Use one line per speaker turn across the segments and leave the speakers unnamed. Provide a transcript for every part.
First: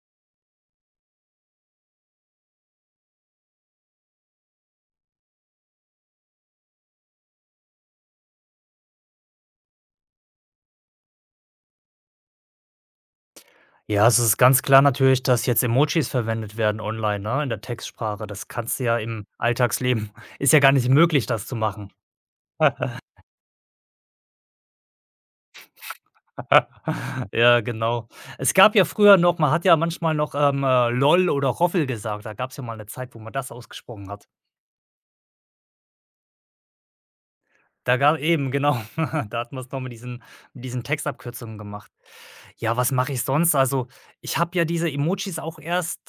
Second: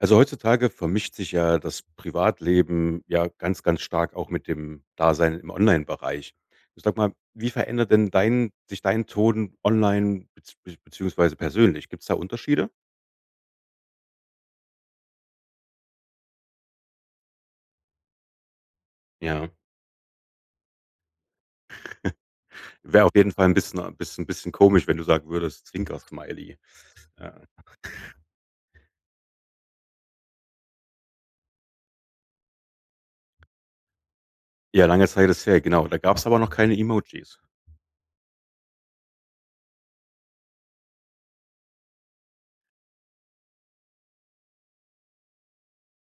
Also, heutzutage vermischt sich ja das Privatleben ja ganz, ganz stark auch mit dem Dasein im Online-Bereich. Ich sag mal, wie verändert denn dein sich dein Ton online beziehungsweise persönlich? Gibt's da Unterschiede?
Ja, es ist ganz klar natürlich, dass jetzt Emojis verwendet werden online, ne, in der Textsprache. Das kannst du ja im
Ja.
Alltagsleben ist ja gar nicht möglich, das zu machen.
Wäre auf jeden Fall ein bisschen komisch, wenn du sagen würdest, Zwinker-Smiley. Ja.
Ja, genau. Es gab ja früher noch man hat ja manchmal noch, LOL oder Roffel gesagt. Da gab es ja mal eine Zeit, wo man das ausgesprochen hat.
Ja, lange Zeit ist her, genau. Da gab es aber noch keine Emojis.
Da ga Eben, genau. Da hat man es noch mit diesen Textabkürzungen gemacht. Ja, was mache ich sonst? Also, ich habe ja diese Emojis auch erst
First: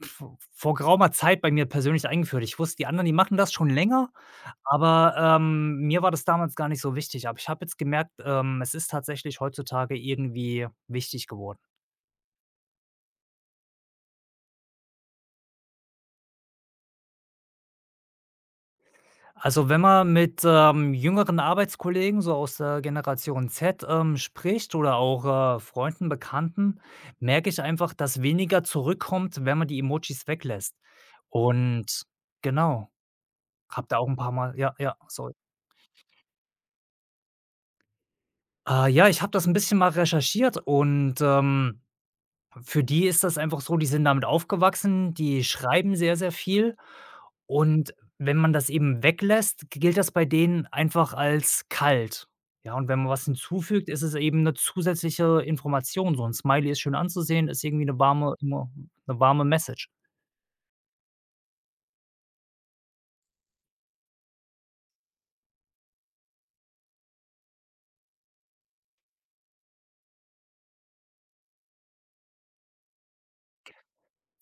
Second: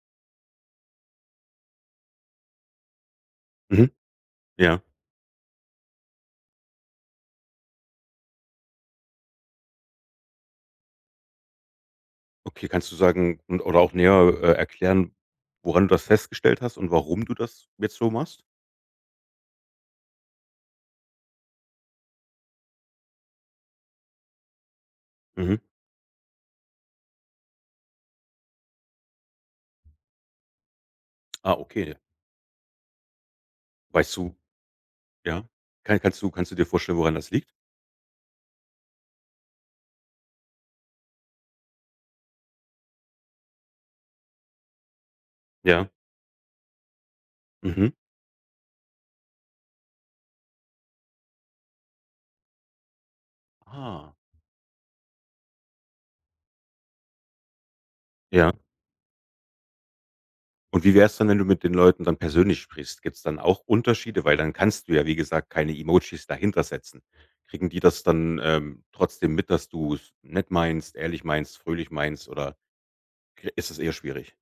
v vor geraumer Zeit bei mir persönlich eingeführt. Ich wusste, die anderen, die machen das schon
Mhm.
länger.
Ja.
Aber, mir war das damals gar nicht so wichtig, aber ich habe jetzt gemerkt, es ist tatsächlich heutzutage irgendwie wichtig geworden.
Okay, kannst du sagen und oder auch näher, erklären, woran du das festgestellt hast und warum du das jetzt so machst?
Also, wenn man mit, jüngeren Arbeitskollegen so aus der Generation Z, spricht oder
Mhm.
auch, Freunden, Bekannten, merke ich einfach, dass weniger zurückkommt, wenn man die Emojis weglässt.
Ah, okay.
Und genau, habe da auch
Weißt
ein paar
du.
Mal ja, ja, sorry.
Ja. Kannst du dir vorstellen, woran das liegt?
Ja, ich habe das ein bisschen mal recherchiert und, für die ist das einfach so, die sind damit aufgewachsen, die
Ja.
schreiben sehr, sehr viel,
Mhm.
und wenn man das eben weglässt, gilt das bei denen einfach als kalt. Ja, und wenn man was hinzufügt, ist es
Ah,
eben eine zusätzliche Information. So 'n Smiley ist schön anzusehen, ist irgendwie eine warme
ja.
eine warme Message.
Und wie wär's dann, wenn du mit den Leuten dann persönlich sprichst? Gibt's dann auch Unterschiede? Weil dann kannst du ja, wie gesagt, keine Emojis dahinter setzen. Kriegen die das dann, trotzdem mit, dass du's nett meinst, ehrlich meinst, fröhlich meinst oder k ist das eher schwierig?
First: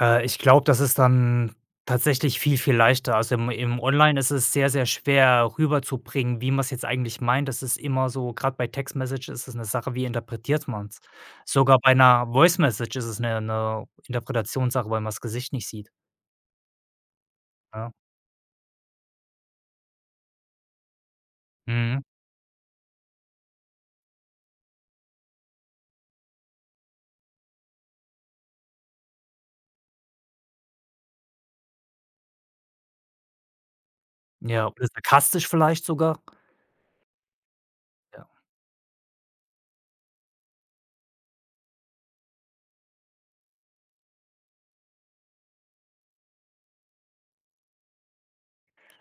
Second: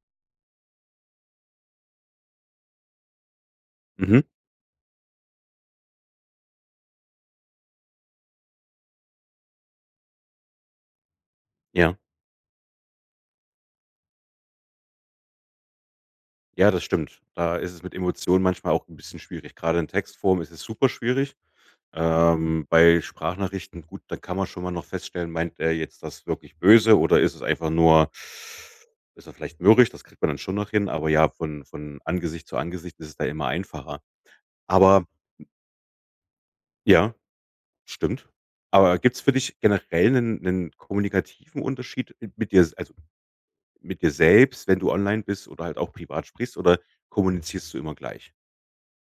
Ich glaube, das ist dann tatsächlich viel, viel leichter. Also, im Online
Mhm.
ist es sehr, sehr schwer rüberzubringen, wie man es jetzt eigentlich meint. Das ist immer so. Gerade bei Text Message ist es eine Sache, wie interpretiert man es. Sogar bei
Ja.
einer Voice Message ist es eine 'ne Interpretationssache, weil man das Gesicht nicht sieht,
Ja, das stimmt. Da ist es
ja.
mit Emotionen manchmal auch 'n bisschen schwierig. Grade in Textform ist es super schwierig.
Mhm.
Bei Sprachnachrichten, gut, da kann man schon mal noch feststellen, meint er jetzt das wirklich böse oder ist es einfach nur ist er vielleicht mürrisch, das kriegt man dann schon noch hin, aber ja, von Angesicht zu Angesicht ist es da immer einfacher.
Ja, oder
Aber
sarkastisch vielleicht sogar?
ja,
Ja.
stimmt. Aber gibt es für dich generell einen kommunikativen Unterschied mit dir, also mit dir selbst, wenn du online bist oder halt auch privat sprichst oder kommunizierst du immer gleich?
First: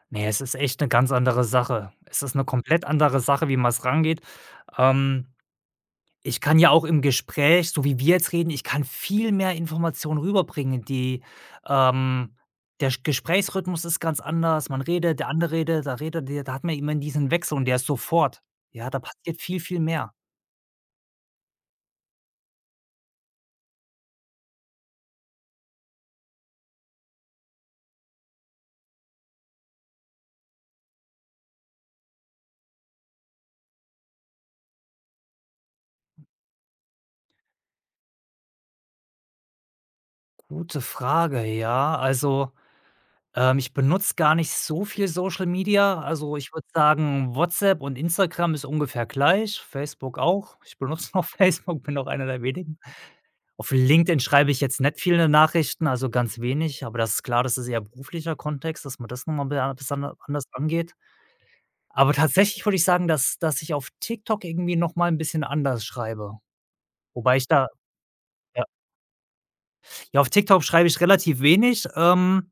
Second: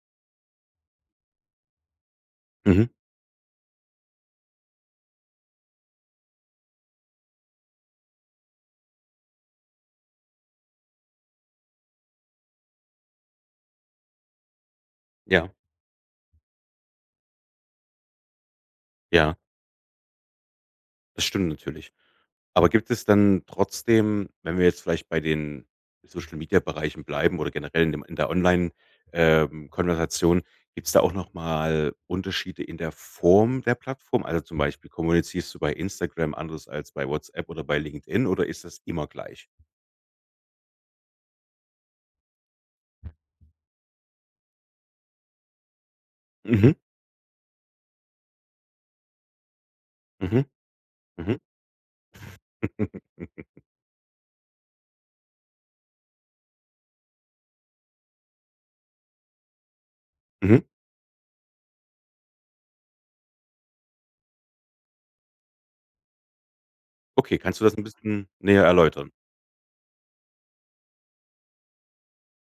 Ne, es ist echt eine ganz andere Sache. Es ist eine komplett
Mhm.
andere Sache, wie man es rangeht. Ähm Ich kann ja auch im Gespräch, so wie wir jetzt reden, ich kann viel mehr Informationen rüberbringen, die ähm, der Sch Gesprächsrhythmus ist ganz anders. Man redet, der
Ja,
andere redet, da redet der, da hat man immer diesen Wechsel und der ist sofort. Ja, da
ja,
passiert viel, viel mehr.
das stimmt natürlich. Aber gibt es dann trotzdem, wenn wir jetzt vielleicht bei den Social-Media-Bereichen bleiben oder generell in dem in der Online Konversation, gibt es da auch nochmal Unterschiede in der Form der Plattform? Also, zum Beispiel, kommunizierst du bei Instagram anders als bei WhatsApp oder bei LinkedIn oder ist das immer gleich?
Gute Frage, ja. Also, ich benutze gar nicht so viel Social Media. Also, ich würde
Mhm,
sagen, WhatsApp und Instagram ist ungefähr gleich, Facebook
mhm,
auch. Ich benutze noch
mhm,
Facebook, bin auch einer der wenigen. Auf LinkedIn schreibe ich jetzt nicht viele Nachrichten, also ganz wenig, aber das ist klar, das ist eher beruflicher Kontext, dass man das noch mal bea besonder anders
mhm.
angeht. Aber tatsächlich würde ich sagen, dass ich auf TikTok irgendwie noch mal 'n bisschen anders schreibe. Wobei
Okay,
ich
kannst du
da
das ein bisschen näher
ja,
erläutern?
ja, auf TikTok schreibe ich relativ wenig,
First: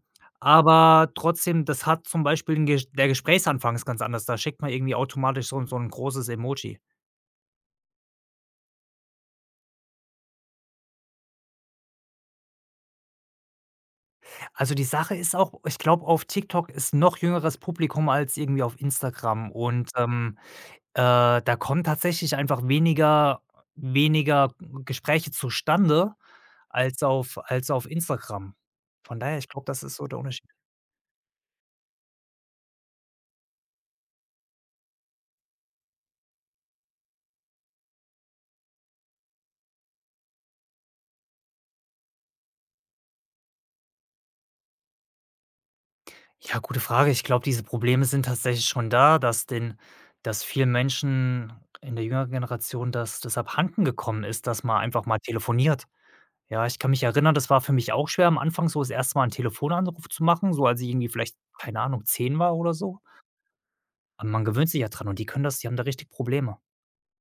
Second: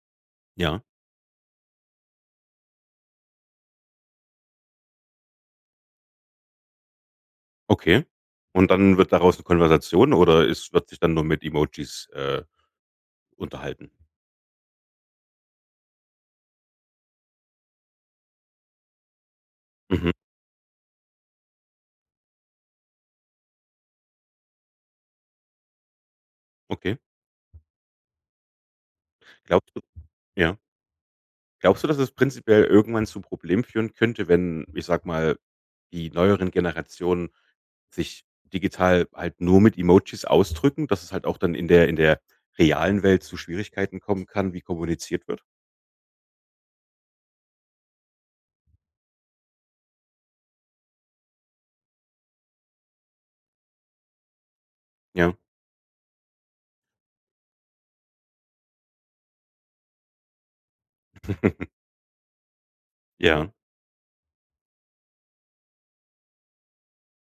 Ja,
aber trotzdem, das hat zum Beispiel 'n Ges der Gesprächsanfang ist ganz anders. Da schickt man irgendwie automatisch so 'n großes Emoji.
okay. Und dann wird daraus eine Konversation oder es wird sich dann nur mit Emojis, unterhalten?
Also, die Sache ist auch, ich glaube, auf TikTok ist noch jüngeres Publikum als irgendwie auf Instagram und,
Mhm,
da kommen tatsächlich einfach weniger Gespräche zustande
okay.
als auf Instagram. Von daher, ich glaube,
Glaubst du?
das ist so der Unterschied.
Ja. Glaubst du, dass es prinzipiell irgendwann zu Problemen führen könnte, wenn, ich sag mal, die neueren Generationen sich digital halt nur mit Emojis ausdrücken, dass es halt auch dann in der realen Welt zu Schwierigkeiten kommen kann, wie kommuniziert wird?
Ja, gute Frage. Ich glaube, diese Probleme sind tatsächlich schon da, dass vielen Menschen in der jüngeren Generation das abhanden gekommen ist, dass man einfach mal
Ja.
telefoniert. Ja, ich kann mich erinnern, das war für mich auch schwer am Anfang, so das 1. Mal 'n Telefonanruf zu machen, so als ich irgendwie vielleicht, keine Ahnung, 10 war oder so.
Ja.
Aber man gewöhnt sich ja dran, und die können das, die haben da richtig Probleme.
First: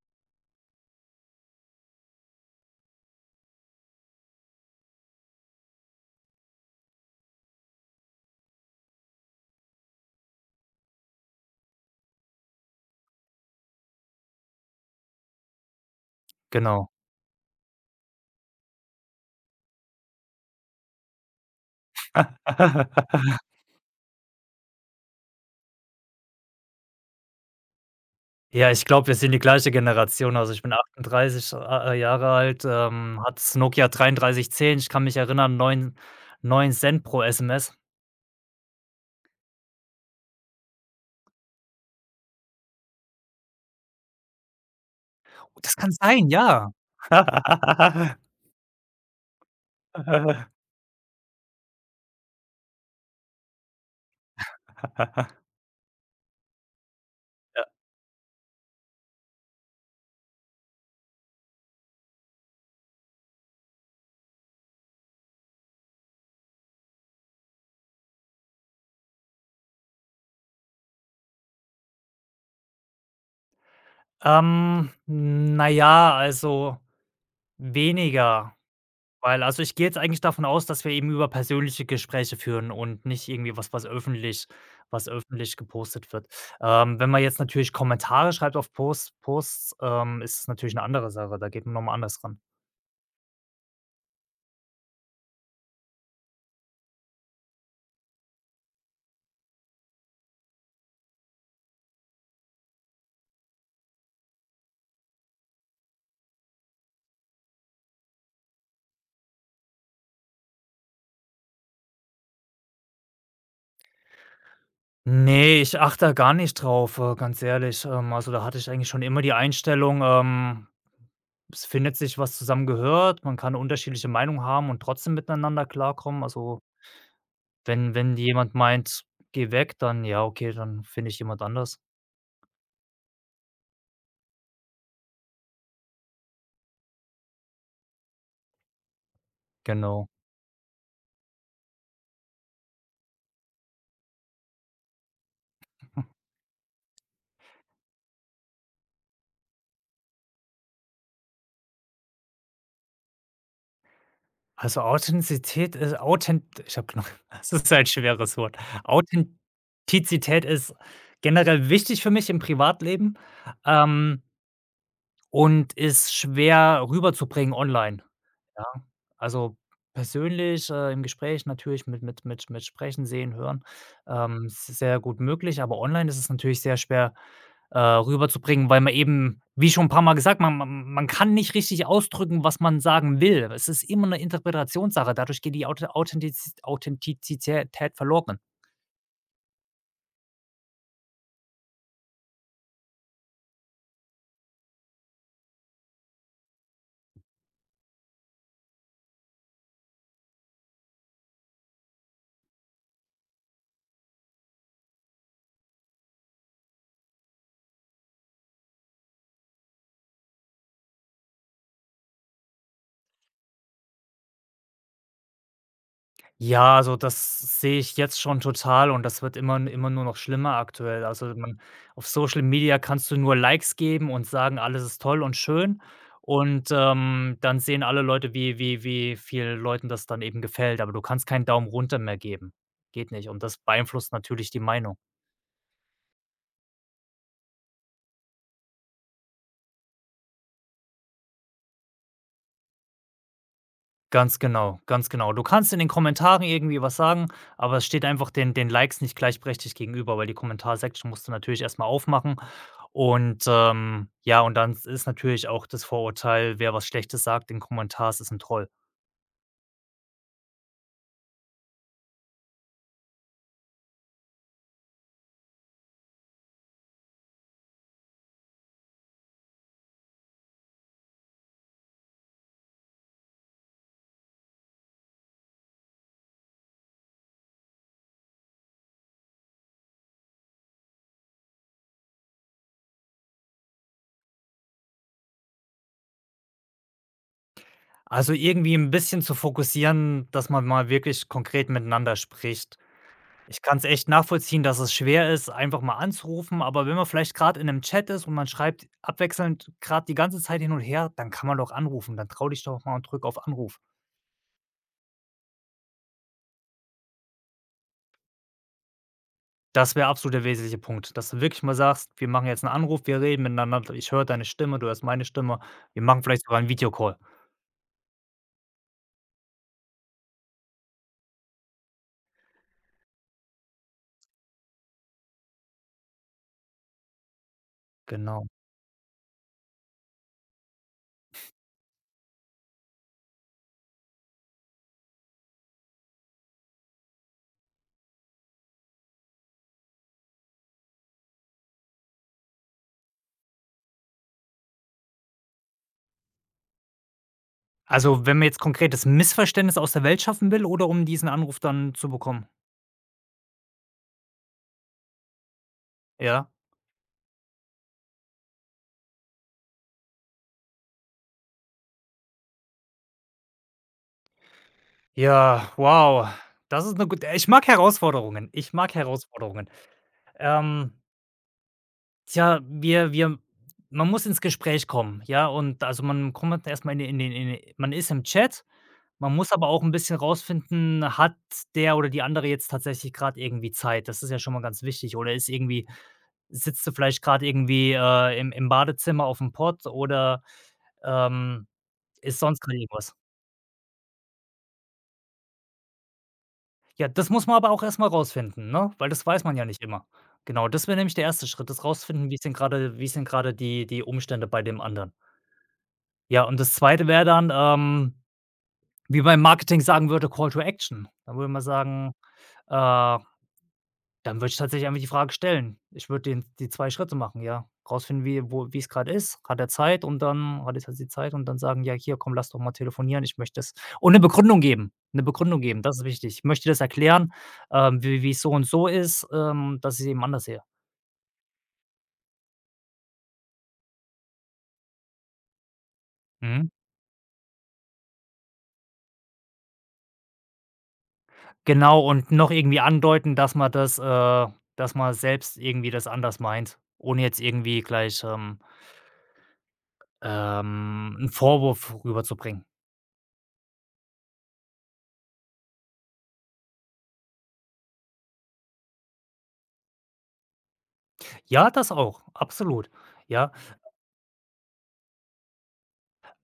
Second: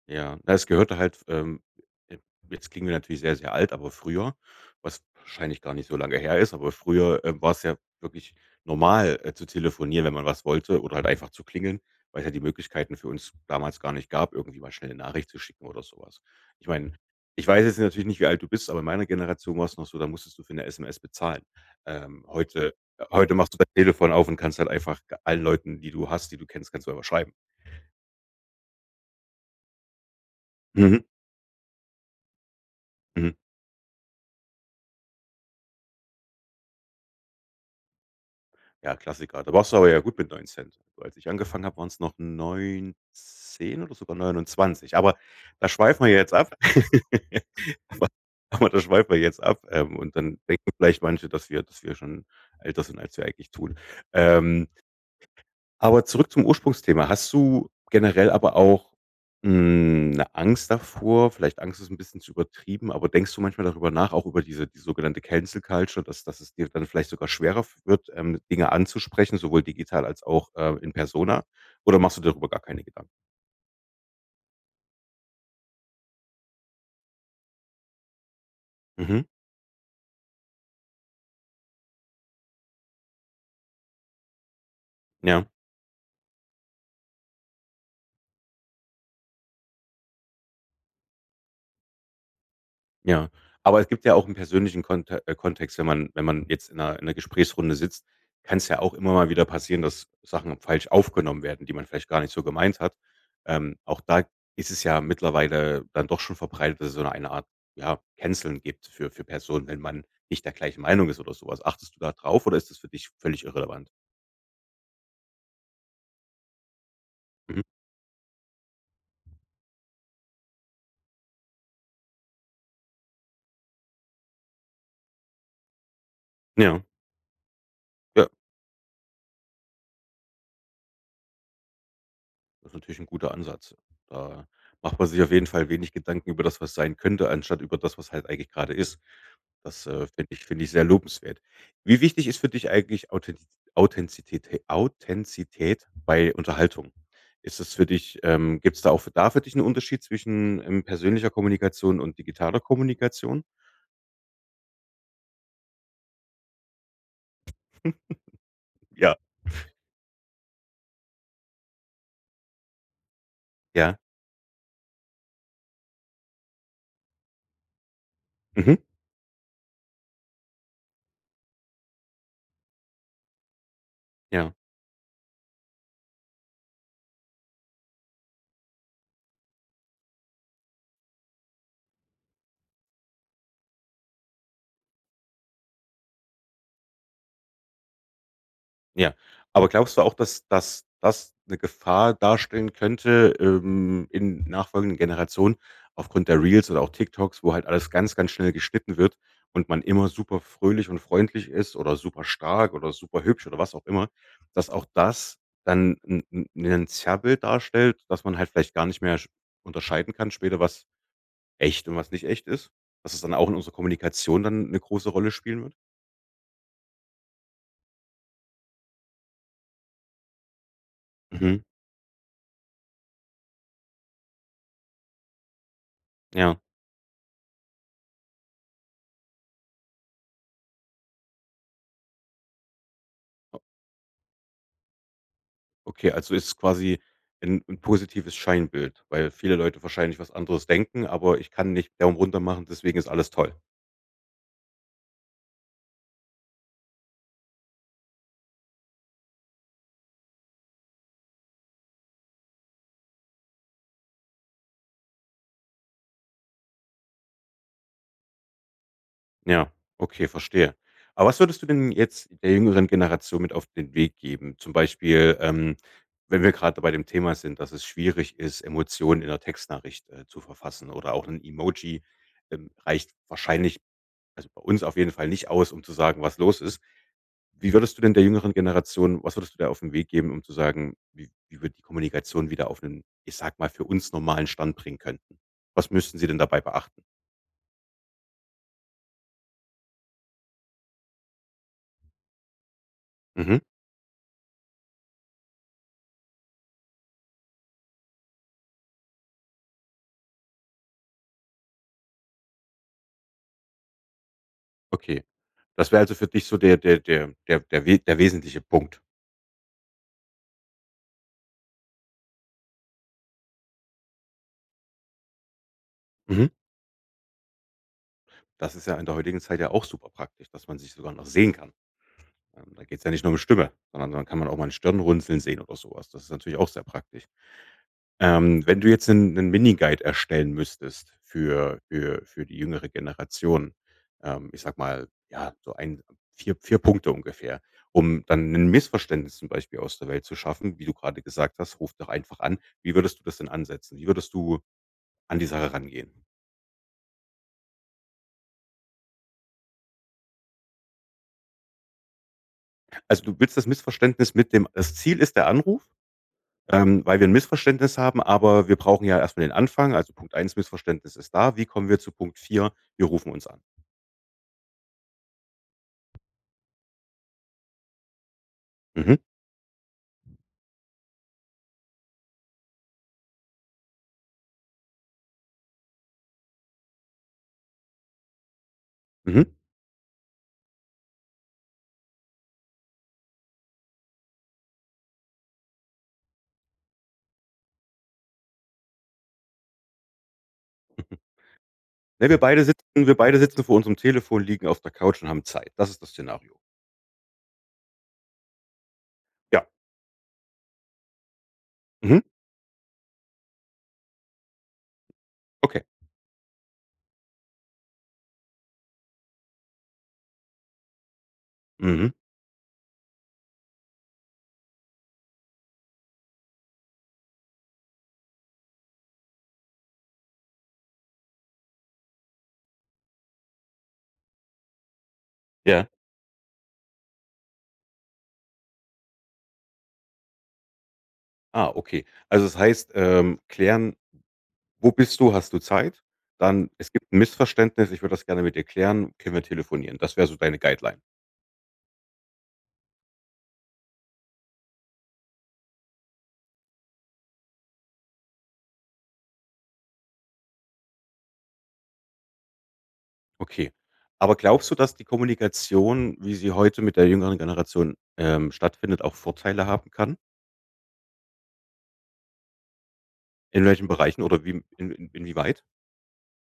Ja, na, es gehörte halt, äh, jetzt klingen wir natürlich sehr, sehr alt, aber früher, was wahrscheinlich gar nicht so lange her ist, aber früher, war es ja wirklich normal, zu telefonieren, wenn man was wollte oder halt einfach zu klingeln, weil es ja die Möglichkeiten für uns damals gar nicht gab, irgendwie mal schnell 'ne Nachricht zu schicken oder sowas. Ich
Genau.
meine, ich weiß jetzt natürlich nicht, wie alt du bist, aber in meiner Generation war es noch so, da musstest du für 'ne SMS bezahlen. Heute machst du dein Telefon auf und kannst halt einfach allen Leuten, die du hast, die du kennst, kannst du einfach schreiben.
Ja, ich glaube, wir sind die gleiche Generation. Also, ich bin
Mhm.
38 a Jahre alt,
Mhm.
hatte das Nokia 3310. Ich kann mich erinnern, neun 9 Cent pro SMS.
Ja, Klassiker. Da warst du aber ja gut mit 9. Also, als ich angefangen habe, waren es noch 19 oder sogar 29. Aber
Oh,
da
das kann
schweifen wir
sein,
jetzt ab.
ja.
Aber da schweifen wir jetzt ab, und dann denken vielleicht manche, dass wir schon älter sind, als wir eigentlich tun. Ähm aber zurück zum Ursprungsthema. Hast du generell aber auch, 'ne Angst davor? Vielleicht Angst ist 'n bisschen zu übertrieben, aber denkst du manchmal darüber nach, auch über die sogenannte Cancel Culture, dass es dir dann vielleicht sogar schwerer f wird, Dinge anzusprechen, sowohl digital als auch, in Persona? Oder machst du darüber gar keine Gedanken?
Na ja, also weniger.
Mhm,
Weil also, ich gehe jetzt eigentlich davon aus, dass wir eben über persönliche Gespräche führen und nicht irgendwie was, was öffentlich was
ja.
öffentlich gepostet wird. Wenn man jetzt natürlich Kommentare schreibt auf Posts, ist es natürlich eine andere Sache, da geht man nochmal anders ran.
Ja, aber es gibt ja auch 'n persönlichen Kontext, wenn man jetzt in 'ner Gesprächsrunde sitzt, kann's ja auch immer mal wieder passieren, dass Sachen falsch aufgenommen werden, die man vielleicht gar nicht so gemeint hat. Auch da ist es ja mittlerweile dann doch schon verbreitet, dass es so eine Art, ja, Canceln gibt für Personen, wenn man nicht der gleichen Meinung ist oder so was. Achtest du da drauf oder ist das für dich völlig irrelevant?
Ne, ich achte da gar nicht drauf, ganz
Mhm.
ehrlich. Also, da hatte ich eigentlich schon immer die Einstellung, es findet sich, was zusammengehört. Man kann unterschiedliche Meinungen haben und trotzdem miteinander klarkommen. Also,
Ja,
wenn
ja,
jemand meint: „Geh weg", dann ja, okay, dann finde ich jemand anders.
das ist natürlich 'n guter Ansatz. Da macht man sich auf jeden Fall wenig Gedanken über das, was sein könnte, anstatt über das, was halt eigentlich grade ist. Das,
Genau.
finde ich sehr lobenswert. Wie wichtig ist für dich eigentlich Authentizität bei Unterhaltung? Ist es für dich, gibt es da auch für dich einen Unterschied zwischen, persönlicher Kommunikation und digitaler Kommunikation?
Also, Authentizität ist Authent ich habe genug das ist ein schweres Wort.
Ja.
Authentizität ist generell wichtig für mich im Privatleben,
Ja.
ähm, und ist schwer rüberzubringen online. Ja,
Mhm.
also persönlich, im Gespräch natürlich mit Sprechen, Sehen, Hören,
Ja.
s sehr gut möglich, aber online ist es natürlich sehr schwer rüberzubringen, weil man eben, wie schon ein paar Mal gesagt, man kann nicht richtig ausdrücken, was man sagen will. Es ist immer eine Interpretationssache, dadurch geht die Authentizität verloren.
Ja. Aber glaubst du auch, dass das eine Gefahr darstellen könnte, in nachfolgenden Generationen aufgrund der Reels oder auch TikToks, wo halt alles ganz, ganz schnell geschnitten wird und man immer super fröhlich und freundlich ist oder super stark oder super hübsch oder was auch immer, dass auch das dann ein 'n 'nen Zerrbild darstellt, dass man halt vielleicht gar nicht mehr sch unterscheiden kann später, was echt und was nicht echt ist? Dass es dann auch in unserer Kommunikation dann eine große Rolle spielen wird?
Ja, also das sehe ich jetzt schon total, und das wird immer nur noch schlimmer aktuell. Also, man
Mhm.
auf Social Media kannst du nur Likes geben und sagen, alles ist toll und schön,
Ja.
und, dann sehen alle Leute, wie viel Leuten das dann eben gefällt, aber du kannst keinen Daumen runter mehr geben. Geht nicht, und das beeinflusst natürlich die Meinung.
Okay, also ist es quasi ein 'n positives Scheinbild, weil viele Leute wahrscheinlich was anderes denken, aber ich kann nicht Daumen runter machen, deswegen ist alles toll.
Ganz genau, ganz genau. Du kannst in den Kommentaren irgendwie was sagen, aber es steht einfach den Likes nicht gleichberechtigt gegenüber, weil die Kommentarsektion musst du natürlich erst mal aufmachen, und, ja, und dann ist natürlich auch das Vorurteil, wer was Schlechtes sagt in Kommentars, ist ein Troll.
Ja, okay, verstehe. Aber was würdest du denn jetzt der jüngeren Generation mit auf den Weg geben? Zum Beispiel, wenn wir gerade bei dem Thema sind, dass es schwierig ist, Emotionen in der Textnachricht, zu verfassen oder auch ein Emoji, reicht wahrscheinlich also bei uns auf jeden Fall nicht aus, um zu sagen, was los ist. Wie würdest du denn der jüngeren Generation, was würdest du der auf den Weg geben, um zu sagen, wie wir die Kommunikation wieder auf einen, ich sag mal, für uns normalen Stand bringen könnten? Was müssten sie denn dabei beachten?
Also, irgendwie ein bisschen zu fokussieren, dass man mal wirklich konkret miteinander spricht.
Mhm,
Ich kann es echt nachvollziehen, dass es schwer ist, einfach mal anzurufen, aber wenn man vielleicht gerade in 'nem Chat ist und man schreibt abwechselnd gerade die ganze Zeit hin und her, dann kann man doch anrufen. Dann trau dich doch mal und drück auf Anruf.
okay. Das wäre also für dich so der wesentliche Punkt.
Das wäre absolut der wesentliche Punkt, dass du wirklich mal sagst: „Wir machen jetzt 'n Anruf, wir reden miteinander. Ich höre deine Stimme, du hörst meine Stimme. Wir machen vielleicht
Mhm.
sogar 'n Videocall."
Das ist ja in der heutigen Zeit ja auch super praktisch, dass man sich sogar noch sehen kann. Da geht es ja nicht nur um Stimme, sondern dann kann man auch mal 'n Stirnrunzeln sehen oder sowas. Das ist natürlich auch sehr praktisch.
Genau.
Wenn du jetzt einen 'nen Mini-Guide erstellen müsstest für die jüngere Generation, ich sag mal, ja, so ein vier Punkte ungefähr, um dann ein Missverständnis zum Beispiel aus der Welt zu schaffen, wie du gerade gesagt hast: „Ruf doch einfach an." Wie würdest du das denn ansetzen? Wie würdest du an die Sache rangehen?
Also, wenn man jetzt konkret das Missverständnis aus der Welt schaffen will oder um diesen Anruf dann zu bekommen?
Also, du willst das Missverständnis mit dem, das Ziel ist der Anruf,
Ja?
weil wir ein Missverständnis haben, aber wir brauchen ja erst mal den Anfang. Also, Punkt eins: Missverständnis ist da. Wie kommen wir zu Punkt 4? Wir rufen uns an.
Ja, wow. Das ist 'ne, ich mag Herausforderungen. Ich mag
Mhm,
Herausforderungen. Ähm, Tja, wir wir man muss ins Gespräch kommen, ja? Und also, man kommt erst mal in den in den in den man ist im Chat. Man
mhm.
muss aber auch 'n bisschen rausfinden, hat der oder die andere jetzt tatsächlich grad irgendwie Zeit? Das ist ja schon mal ganz wichtig. Oder ist irgendwie sitzt du vielleicht grad irgendwie, im Badezimmer aufm Pott oder, ähm,
Ne,
ist sonst grad irgendwas?
wir beide sitzen vor unserem Telefon, liegen auf der Couch und haben Zeit. Das ist das Szenario.
Ja, das muss man aber auch erst mal rausfinden, ne? Weil das weiß man ja
Ja.
nicht immer. Genau, das wäre nämlich der erste Schritt, das
Mhm.
rausfinden, wie sind grade die Umstände bei dem anderen.
Okay.
Ja, und das Zweite wäre dann, wie man im Marketing sagen würde, Call to Action. Da würde man
Mhm.
sagen, äh dann würde ich tatsächlich einfach die Frage stellen. Ich würde den die 2 Schritte machen, ja. Rausfinden, wie es grad ist. Hat er Zeit? Und dann hat jetzt halt sie Zeit, und dann sagen: „Ja, hier, komm, lass doch mal telefonieren, ich möchte das", und 'ne Begründung geben, 'ne Begründung geben,
Ja.
das ist wichtig. Ich möchte das erklären, wie's so und so ist, dass ich's eben anders sehe.
Ah, okay. Also, das heißt, klären: „Wo bist du? Hast du Zeit?"
Mhm.
Dann: „Es gibt ein Missverständnis, ich würde das gerne mit dir klären. Können wir telefonieren?" Das wäre so deine Guideline.
Genau, und noch irgendwie andeuten, dass man selbst irgendwie das anders meint, ohne jetzt irgendwie gleich, 'n Vorwurf rüberzubringen.
Okay. Aber glaubst du, dass die Kommunikation, wie sie heute mit der jüngeren Generation, stattfindet, auch Vorteile haben kann?
Ja, das auch, absolut. Ja.
In welchen Bereichen oder wie in inwieweit?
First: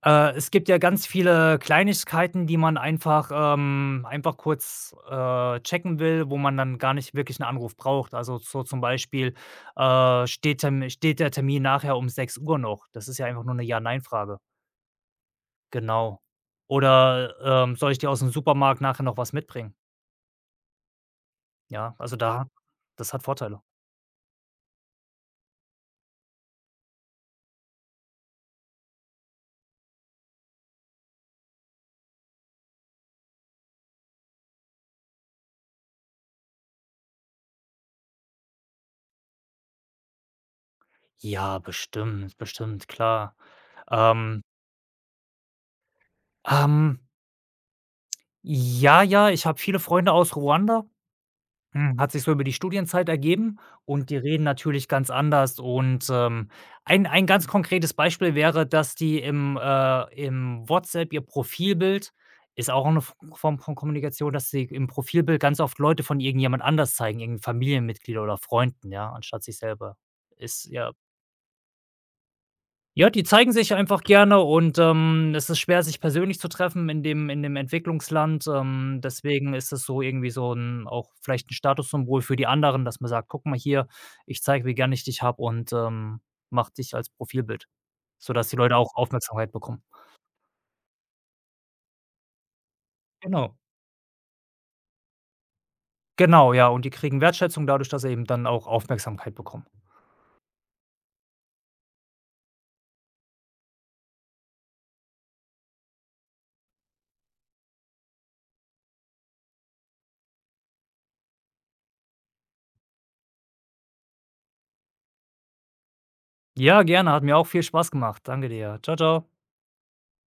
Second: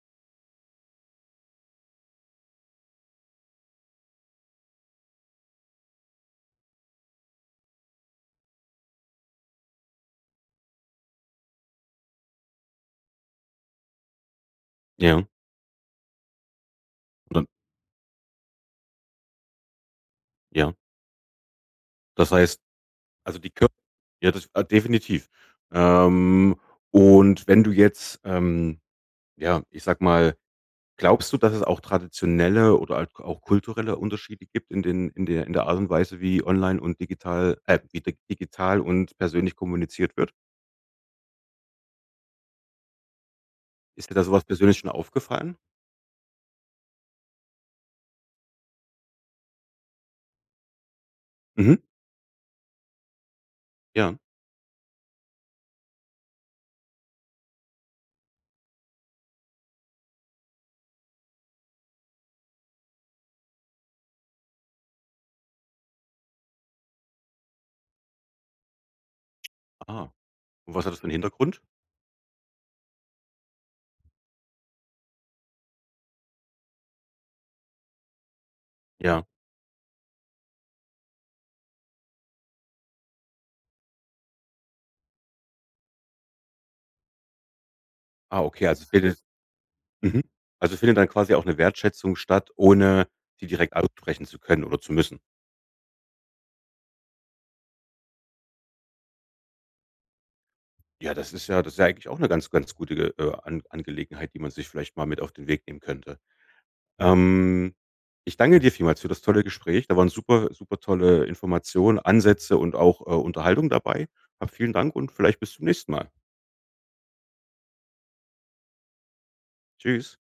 Es gibt ja ganz viele Kleinigkeiten, die man einfach einfach kurz, checken will, wo man dann gar nicht wirklich einen Anruf braucht. Also, so zum Beispiel, steht der Termin nachher um sechs Uhr noch? Das ist ja einfach nur eine Ja-Nein-Frage.
Ja.
Genau. Oder:
Und
„Soll ich dir aus dem Supermarkt nachher noch was mitbringen?"
ja.
Ja, also
Das
da
heißt,
das hat
also, die
Vorteile.
Ja, das, definitiv. Ähm, und wenn du jetzt, ja, ich sag mal, glaubst du, dass es auch traditionelle oder halt auch kulturelle Unterschiede gibt in den in der Art und Weise, wie online und digital, wie dig digital und persönlich kommuniziert wird?
Ja, bestimmt, bestimmt, klar.
Ist dir da
Ähm,
sowas persönlich schon aufgefallen?
ähm, ja, ja, ich habe viele Freunde aus Ruanda.
Mhm.
Hat sich so über die Studienzeit ergeben, und die
Ja.
reden natürlich ganz anders, und, ein ganz konkretes Beispiel wäre, dass die im WhatsApp ihr Profilbild ist auch eine F Form von Kommunikation, dass sie im Profilbild ganz oft Leute von irgendjemand anders zeigen, irgend 'n Familienmitglied oder Freunden, ja, anstatt sich selber.
Ah.
Ist
Und was
ja
hat das für einen Hintergrund?
Ja, die zeigen sich einfach gerne, und, es ist schwer, sich persönlich zu treffen in dem Entwicklungsland.
Ja.
Deswegen ist es so irgendwie so 'n auch vielleicht ein Statussymbol für die anderen, dass man sagt: „Guck mal hier, ich zeige, wie gern ich dich habe und, mache dich als Profilbild",
Ah,
sodass die
okay,
Leute
also
auch
findet
Aufmerksamkeit bekommen.
mhm. Also findet dann quasi auch eine Wertschätzung statt, ohne sie
Genau.
direkt aussprechen zu können oder zu müssen?
Genau, ja, und die kriegen Wertschätzung dadurch, dass sie eben dann auch Aufmerksamkeit bekommen.
Ja, das ist ja eigentlich auch eine ganz, ganz gute Ge An Angelegenheit, die man sich vielleicht mal mit auf den Weg nehmen könnte. Ähm, Ich danke dir vielmals für das tolle Gespräch. Da waren super super tolle Informationen, Ansätze und auch, Unterhaltung dabei. Hab vielen Dank und vielleicht bis zum nächsten Mal.
Ja, gerne, hat mir auch viel Spaß gemacht. Danke dir. Ciao ciao.
Tschüss.